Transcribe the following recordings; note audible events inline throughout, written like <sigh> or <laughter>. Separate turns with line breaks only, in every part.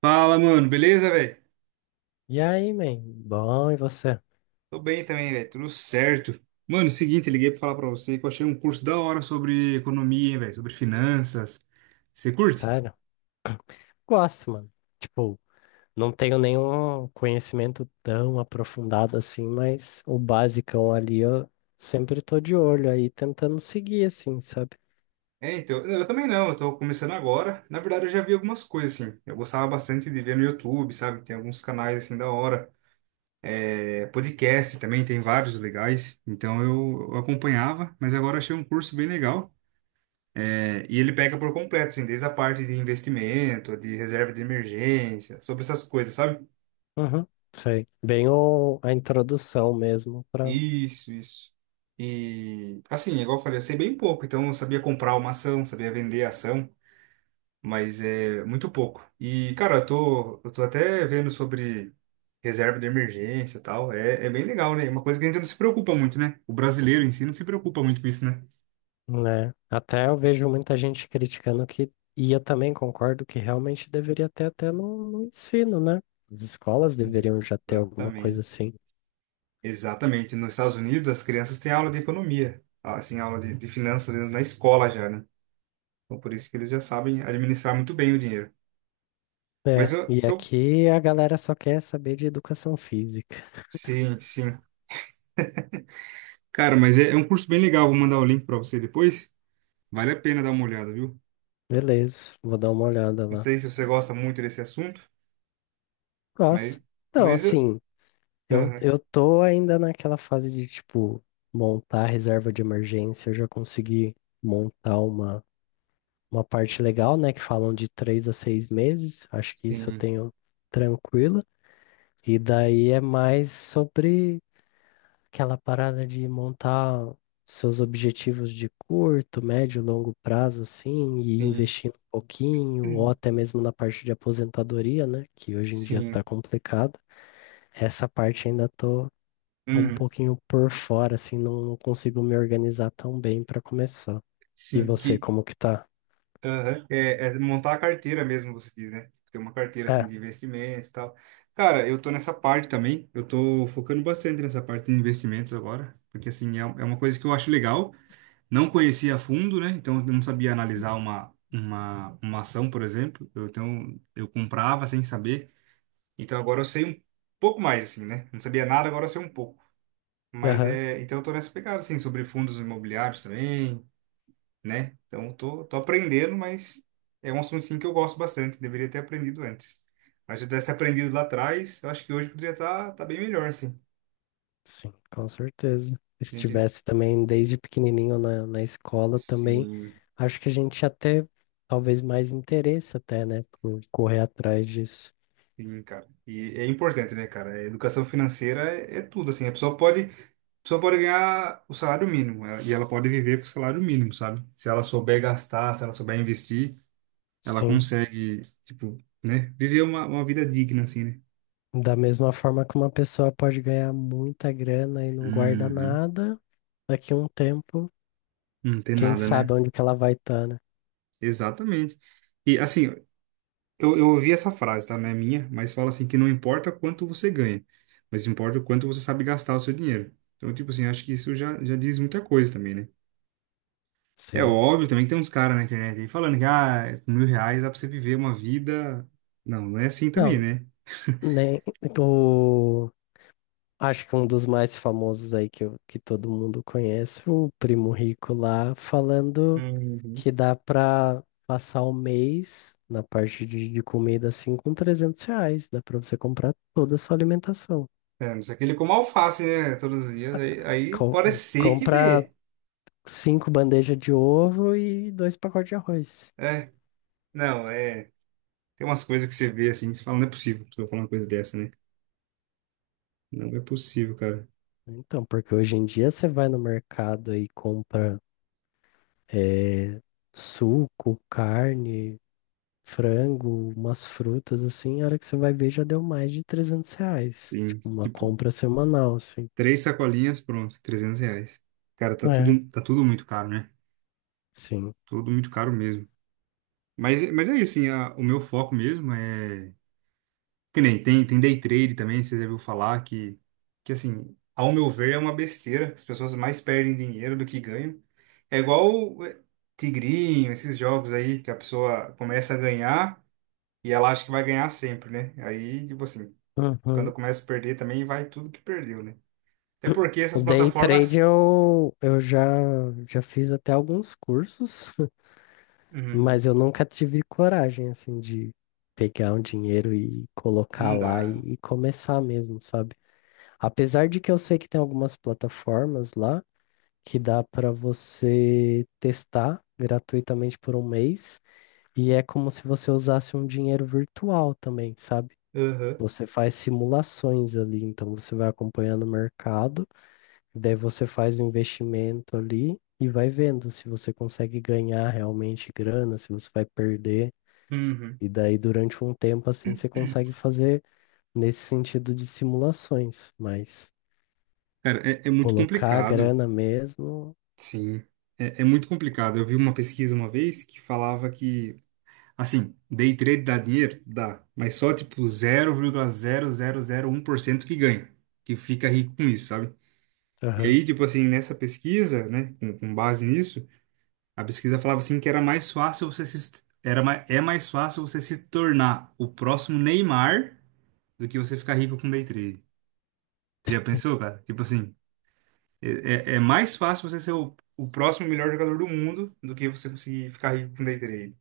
Fala, mano, beleza, velho?
E aí, man? Bom, e você?
Tô bem também, velho, tudo certo. Mano, seguinte, liguei pra falar pra você que eu achei um curso da hora sobre economia, hein, velho, sobre finanças. Você curte?
Sério? Gosto, mano. Tipo, não tenho nenhum conhecimento tão aprofundado assim, mas o basicão ali eu sempre tô de olho aí, tentando seguir assim, sabe?
É, então, eu também não, eu tô começando agora. Na verdade, eu já vi algumas coisas, assim. Eu gostava bastante de ver no YouTube, sabe? Tem alguns canais, assim, da hora. É, podcast também, tem vários legais. Então, eu acompanhava, mas agora achei um curso bem legal. É, e ele pega por completo, assim, desde a parte de investimento, de reserva de emergência, sobre essas coisas, sabe?
Uhum, sei. Bem a introdução mesmo pra,
Isso, isso. E assim, é igual eu falei, eu sei bem pouco, então eu sabia comprar uma ação, sabia vender a ação, mas é muito pouco. E, cara, eu tô até vendo sobre reserva de emergência e tal. É, é bem legal, né? É uma coisa que a gente não se preocupa muito, né? O brasileiro em si não se preocupa muito com isso, né?
né? Até eu vejo muita gente criticando que, e eu também concordo que realmente deveria ter até no ensino, né? As escolas deveriam já ter alguma coisa
Exatamente.
assim.
Exatamente. Nos Estados Unidos, as crianças têm aula de economia, assim, aula de finanças mesmo na escola já, né? Então, por isso que eles já sabem administrar muito bem o dinheiro. Mas
É,
eu
e
tô.
aqui a galera só quer saber de educação física.
Sim, sim. Cara, mas é, é um curso bem legal, vou mandar o link para você depois. Vale a pena dar uma olhada, viu?
Beleza, vou dar uma olhada
Não
lá.
sei se você gosta muito desse assunto,
Gosto.
mas,
Então,
mas eu-
assim, eu,
aham.
eu tô ainda naquela fase de, tipo, montar reserva de emergência. Eu já consegui montar uma parte legal, né? Que falam de 3 a 6 meses. Acho que isso eu
Sim,
tenho tranquilo. E daí é mais sobre aquela parada de montar seus objetivos de curto, médio, longo prazo, assim, e
sim,
investindo um pouquinho, ou até mesmo na parte de aposentadoria, né? Que hoje em dia
sim,
tá complicado. Essa parte ainda tô um
uhum,
pouquinho por fora, assim, não consigo me organizar tão bem para começar. E
sim,
você,
que
como que tá?
aham. É, é montar a carteira mesmo, você diz, né? Ter uma carteira assim
É,
de investimentos e tal. Cara, eu tô nessa parte também. Eu tô focando bastante nessa parte de investimentos agora, porque assim é, é uma coisa que eu acho legal. Não conhecia a fundo, né? Então eu não sabia analisar uma ação, por exemplo. Eu, então eu comprava sem saber. Então agora eu sei um pouco mais, assim, né? Não sabia nada, agora eu sei um pouco. Mas
aham.
é. Então eu tô nessa pegada, assim, sobre fundos imobiliários também, né? Então eu tô, tô aprendendo, mas é um assunto, assim, que eu gosto bastante. Deveria ter aprendido antes. Mas se eu tivesse aprendido lá atrás, eu acho que hoje poderia estar tá, tá bem melhor, assim.
Sim, com certeza.
A
Se
gente,
tivesse também desde pequenininho na escola também,
sim.
acho que a gente ia ter talvez mais interesse até, né, por correr atrás disso.
Sim, cara. E é importante, né, cara? A educação financeira é, é tudo, assim. A pessoa pode ganhar o salário mínimo e ela pode viver com o salário mínimo, sabe? Se ela souber gastar, se ela souber investir, ela
Sim.
consegue, tipo, né, viver uma vida digna, assim, né?
Da mesma forma que uma pessoa pode ganhar muita grana e não guarda
Uhum.
nada, daqui a um tempo,
Não tem
quem
nada,
sabe
né?
onde que ela vai estar, né?
Exatamente. E assim, eu ouvi essa frase, tá? Não é minha, mas fala assim que não importa quanto você ganha, mas importa o quanto você sabe gastar o seu dinheiro. Então, tipo assim, acho que isso já, já diz muita coisa também, né? É
Sim.
óbvio também que tem uns caras na internet aí falando que, ah, com R$ 1.000 dá pra você viver uma vida. Não, não é assim também,
Não,
né?
nem o acho que um dos mais famosos aí que, que todo mundo conhece, o primo rico lá falando
Uhum.
que dá pra passar o mês na parte de comida assim com 300 reais. Dá pra você comprar toda a sua alimentação.
É, mas é aquele como alface, né? Todos os dias, aí, aí
Com,
pode ser que
compra
dê.
cinco bandejas de ovo e dois pacotes de arroz.
É, não, é. Tem umas coisas que você vê assim, que você fala, não é possível que eu falar uma coisa dessa, né? Não é possível, cara.
Então, porque hoje em dia você vai no mercado e compra eh, suco, carne, frango, umas frutas assim, a hora que você vai ver já deu mais de 300 reais.
Sim,
Tipo, uma
tipo,
compra semanal, assim.
três sacolinhas, pronto, R$ 300. Cara,
É.
tá tudo muito caro, né?
Sim.
Tudo muito caro mesmo. Mas é isso, assim, o meu foco mesmo é. Que nem tem, tem day trade também, você já viu falar que assim, ao meu ver, é uma besteira. As pessoas mais perdem dinheiro do que ganham. É igual o, eh, Tigrinho, esses jogos aí que a pessoa começa a ganhar e ela acha que vai ganhar sempre, né? Aí, tipo assim, quando
Uhum.
começa a perder também vai tudo que perdeu, né? Até porque
O
essas
day trade
plataformas.
eu, eu já fiz até alguns cursos, <laughs>
Uhum.
mas eu nunca tive coragem assim de pegar um dinheiro e colocar
Não
lá
dá.
e começar mesmo, sabe? Apesar de que eu sei que tem algumas plataformas lá que dá para você testar gratuitamente por um mês e é como se você usasse um dinheiro virtual também, sabe?
Uhum.
Você faz simulações ali, então você vai acompanhando o mercado. Daí você faz o investimento ali e vai vendo se você consegue ganhar realmente grana, se você vai perder.
Uhum.
E daí, durante um tempo, assim, você consegue fazer nesse sentido de simulações, mas
Cara, é, é muito
colocar a
complicado.
grana mesmo.
Sim. É, é muito complicado. Eu vi uma pesquisa uma vez que falava que assim, day trade dá dinheiro? Dá. Mas só tipo 0,0001% que ganha, que fica rico com isso, sabe? E
Aham,
aí, tipo assim, nessa pesquisa, né, com base nisso, a pesquisa falava assim que era mais fácil você se, era, é mais fácil você se tornar o próximo Neymar do que você ficar rico com day trade. Você já pensou, cara? Tipo assim, é, é mais fácil você ser o próximo melhor jogador do mundo do que você conseguir ficar rico com day trade.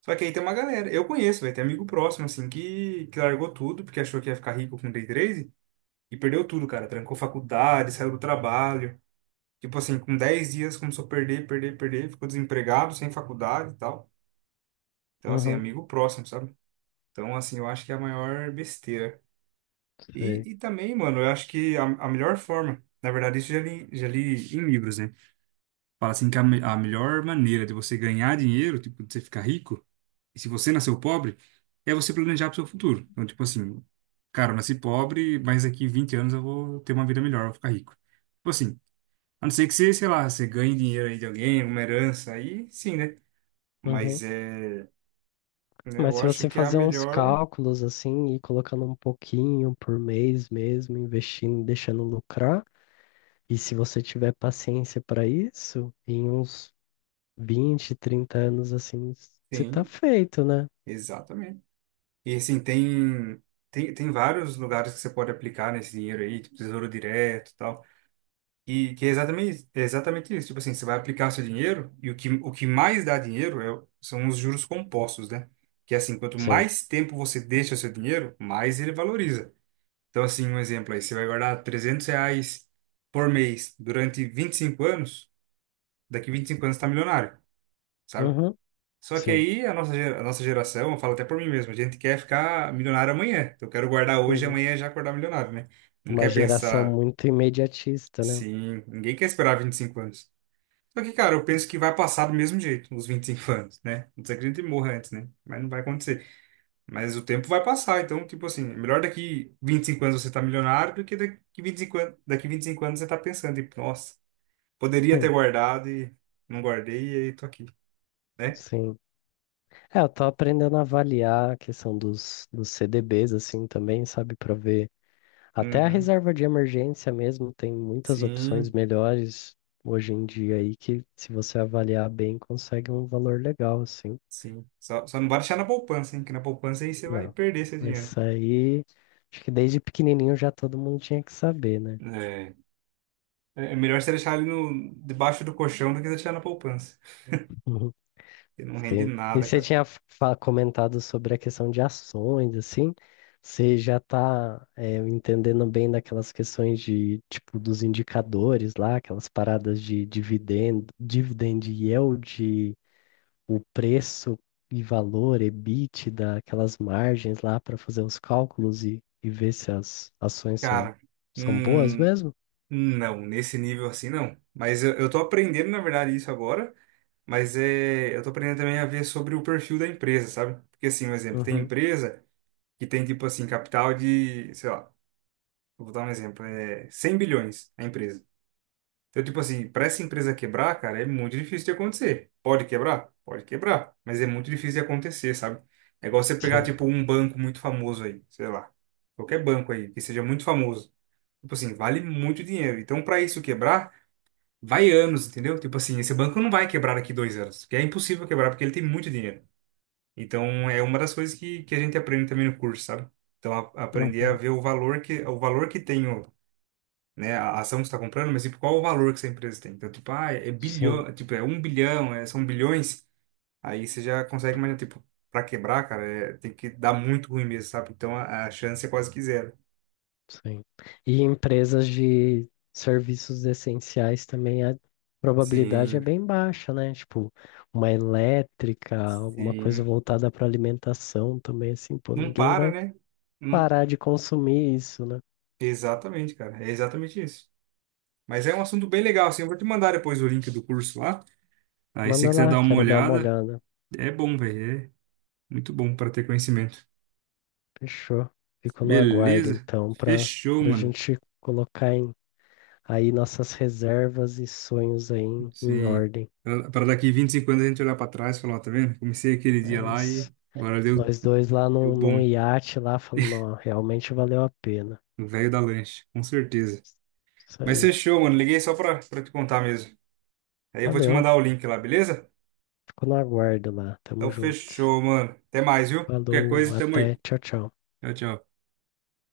Só que aí tem uma galera, eu conheço, vai ter amigo próximo, assim, que largou tudo, porque achou que ia ficar rico com day trade, e perdeu tudo, cara. Trancou faculdade, saiu do trabalho. Tipo assim, com 10 dias começou a perder, perder, perder, ficou desempregado, sem faculdade e tal. Então, assim,
uhum,
amigo próximo, sabe? Então, assim, eu acho que é a maior besteira.
sei.
E também, mano, eu acho que a melhor forma, na verdade, isso eu já li em livros, né? Fala assim que a, a melhor maneira de você ganhar dinheiro, tipo, de você ficar rico, e se você nasceu pobre, é você planejar pro seu futuro. Então, tipo assim, cara, eu nasci pobre, mas daqui 20 anos eu vou ter uma vida melhor, eu vou ficar rico. Tipo assim, a não ser que você, sei lá, você ganhe dinheiro aí de alguém, alguma herança, aí sim, né?
Uhum.
Mas é, né,
Mas
eu
se
acho
você
que é a
fazer uns
melhor,
cálculos, assim, e ir colocando um pouquinho por mês mesmo, investindo, deixando lucrar, e se você tiver paciência para isso, em uns 20, 30 anos assim, você tá
tem,
feito, né?
exatamente. E assim, tem, tem vários lugares que você pode aplicar nesse dinheiro aí, tipo Tesouro Direto e tal. E que é exatamente isso. Tipo assim, você vai aplicar o seu dinheiro e o que mais dá dinheiro é são os juros compostos, né? Que é assim, quanto
Sim.
mais tempo você deixa o seu dinheiro, mais ele valoriza. Então, assim, um exemplo aí, você vai guardar R$ 300 por mês durante 25 anos, daqui 25 anos você tá milionário, sabe?
Uhum.
Só que
Sim.
aí a nossa, a nossa geração, eu falo até por mim mesmo, a gente quer ficar milionário amanhã. Então, eu quero guardar hoje, e
Uhum.
amanhã já acordar milionário, né? Não
Uma
quer
geração
pensar,
muito imediatista, né?
sim, ninguém quer esperar 25 anos. Só que, cara, eu penso que vai passar do mesmo jeito, nos 25 anos, né? Não sei que a gente morra antes, né? Mas não vai acontecer. Mas o tempo vai passar, então, tipo assim, é melhor daqui 25 anos você tá milionário do que daqui 25 anos, daqui 25 anos você tá pensando, tipo, nossa, poderia ter
Hum,
guardado e não guardei e aí tô aqui, né?
sim. É, eu tô aprendendo a avaliar a questão dos CDBs, assim, também, sabe? Pra ver. Até a
Uhum.
reserva de emergência mesmo tem muitas opções
Sim,
melhores hoje em dia aí que, se você avaliar bem, consegue um valor legal, assim.
sim. Só, só não vai deixar na poupança, hein? Que na poupança aí você vai
Não.
perder seu dinheiro.
Isso aí, acho que desde pequenininho já todo mundo tinha que saber, né?
É. É melhor você deixar ali no, debaixo do colchão do que deixar na poupança.
<laughs>
Porque não rende
Sim. E
nada,
você
cara.
tinha comentado sobre a questão de ações, assim. Você já está entendendo bem daquelas questões de, tipo, dos indicadores lá, aquelas paradas de dividendo, dividend yield, o preço e valor, EBITDA, aquelas margens lá para fazer os cálculos e ver se as ações são,
Cara.
são boas
Hum,
mesmo?
Não, nesse nível assim não. Mas eu tô aprendendo, na verdade, isso agora. Mas é, eu tô aprendendo também a ver sobre o perfil da empresa, sabe? Porque assim, um exemplo, tem
Uhum.
empresa que tem tipo assim, capital de, sei lá, vou dar um exemplo, é 100 bilhões a empresa. Então, tipo assim, para essa empresa quebrar, cara, é muito difícil de acontecer. Pode quebrar? Pode quebrar, mas é muito difícil de acontecer, sabe? É igual você pegar
Sim.
tipo um banco muito famoso aí, sei lá, qualquer banco aí que seja muito famoso. Tipo assim, vale muito dinheiro. Então, para isso quebrar, vai anos, entendeu? Tipo assim, esse banco não vai quebrar daqui 2 anos, porque é impossível quebrar, porque ele tem muito dinheiro. Então, é uma das coisas que a gente aprende também no curso, sabe? Então, aprender a
Uhum.
ver o valor que tem o, né, a ação que você está comprando, mas tipo, qual o valor que essa empresa tem? Então, tipo, ah, é
Sim.
bilhão, tipo, é um bilhão, são bilhões, aí você já consegue imaginar, tipo, para quebrar, cara, tem que dar muito ruim mesmo, sabe? Então, a chance é quase que zero.
Sim. E empresas de serviços essenciais também a probabilidade é
Sim,
bem baixa, né? Tipo, uma elétrica, alguma coisa
sim.
voltada para alimentação também, assim, pô,
Não
ninguém
para,
vai
né? Não-
parar de consumir isso, né?
Exatamente, cara. É exatamente isso. Mas é um assunto bem legal, assim. Eu vou te mandar depois o link do curso lá. Aí se você
Manda
quiser
lá,
dar uma
quero dar uma
olhada,
olhada.
é bom, velho. É muito bom para ter conhecimento.
Fechou. Fico no aguardo,
Beleza?
então, para
Fechou,
a
mano.
gente colocar em, aí nossas reservas e sonhos aí em, em
Sim.
ordem.
Para daqui 25 anos a gente olhar para trás e falar, ó, tá vendo? Comecei aquele dia
É
lá e
isso.
agora deu,
Nós dois lá
deu
num, num
bom.
iate lá falando, ó, realmente valeu a pena.
O velho da lanche, com certeza.
Isso
Mas
aí.
fechou, mano. Liguei só pra te contar mesmo. Aí eu vou te
Valeu.
mandar o link lá, beleza?
Fico no aguardo lá.
Então
Tamo junto.
fechou, mano. Até mais, viu? Qualquer
Falou,
coisa, tamo
até.
aí.
Tchau, tchau.
Tchau, tchau.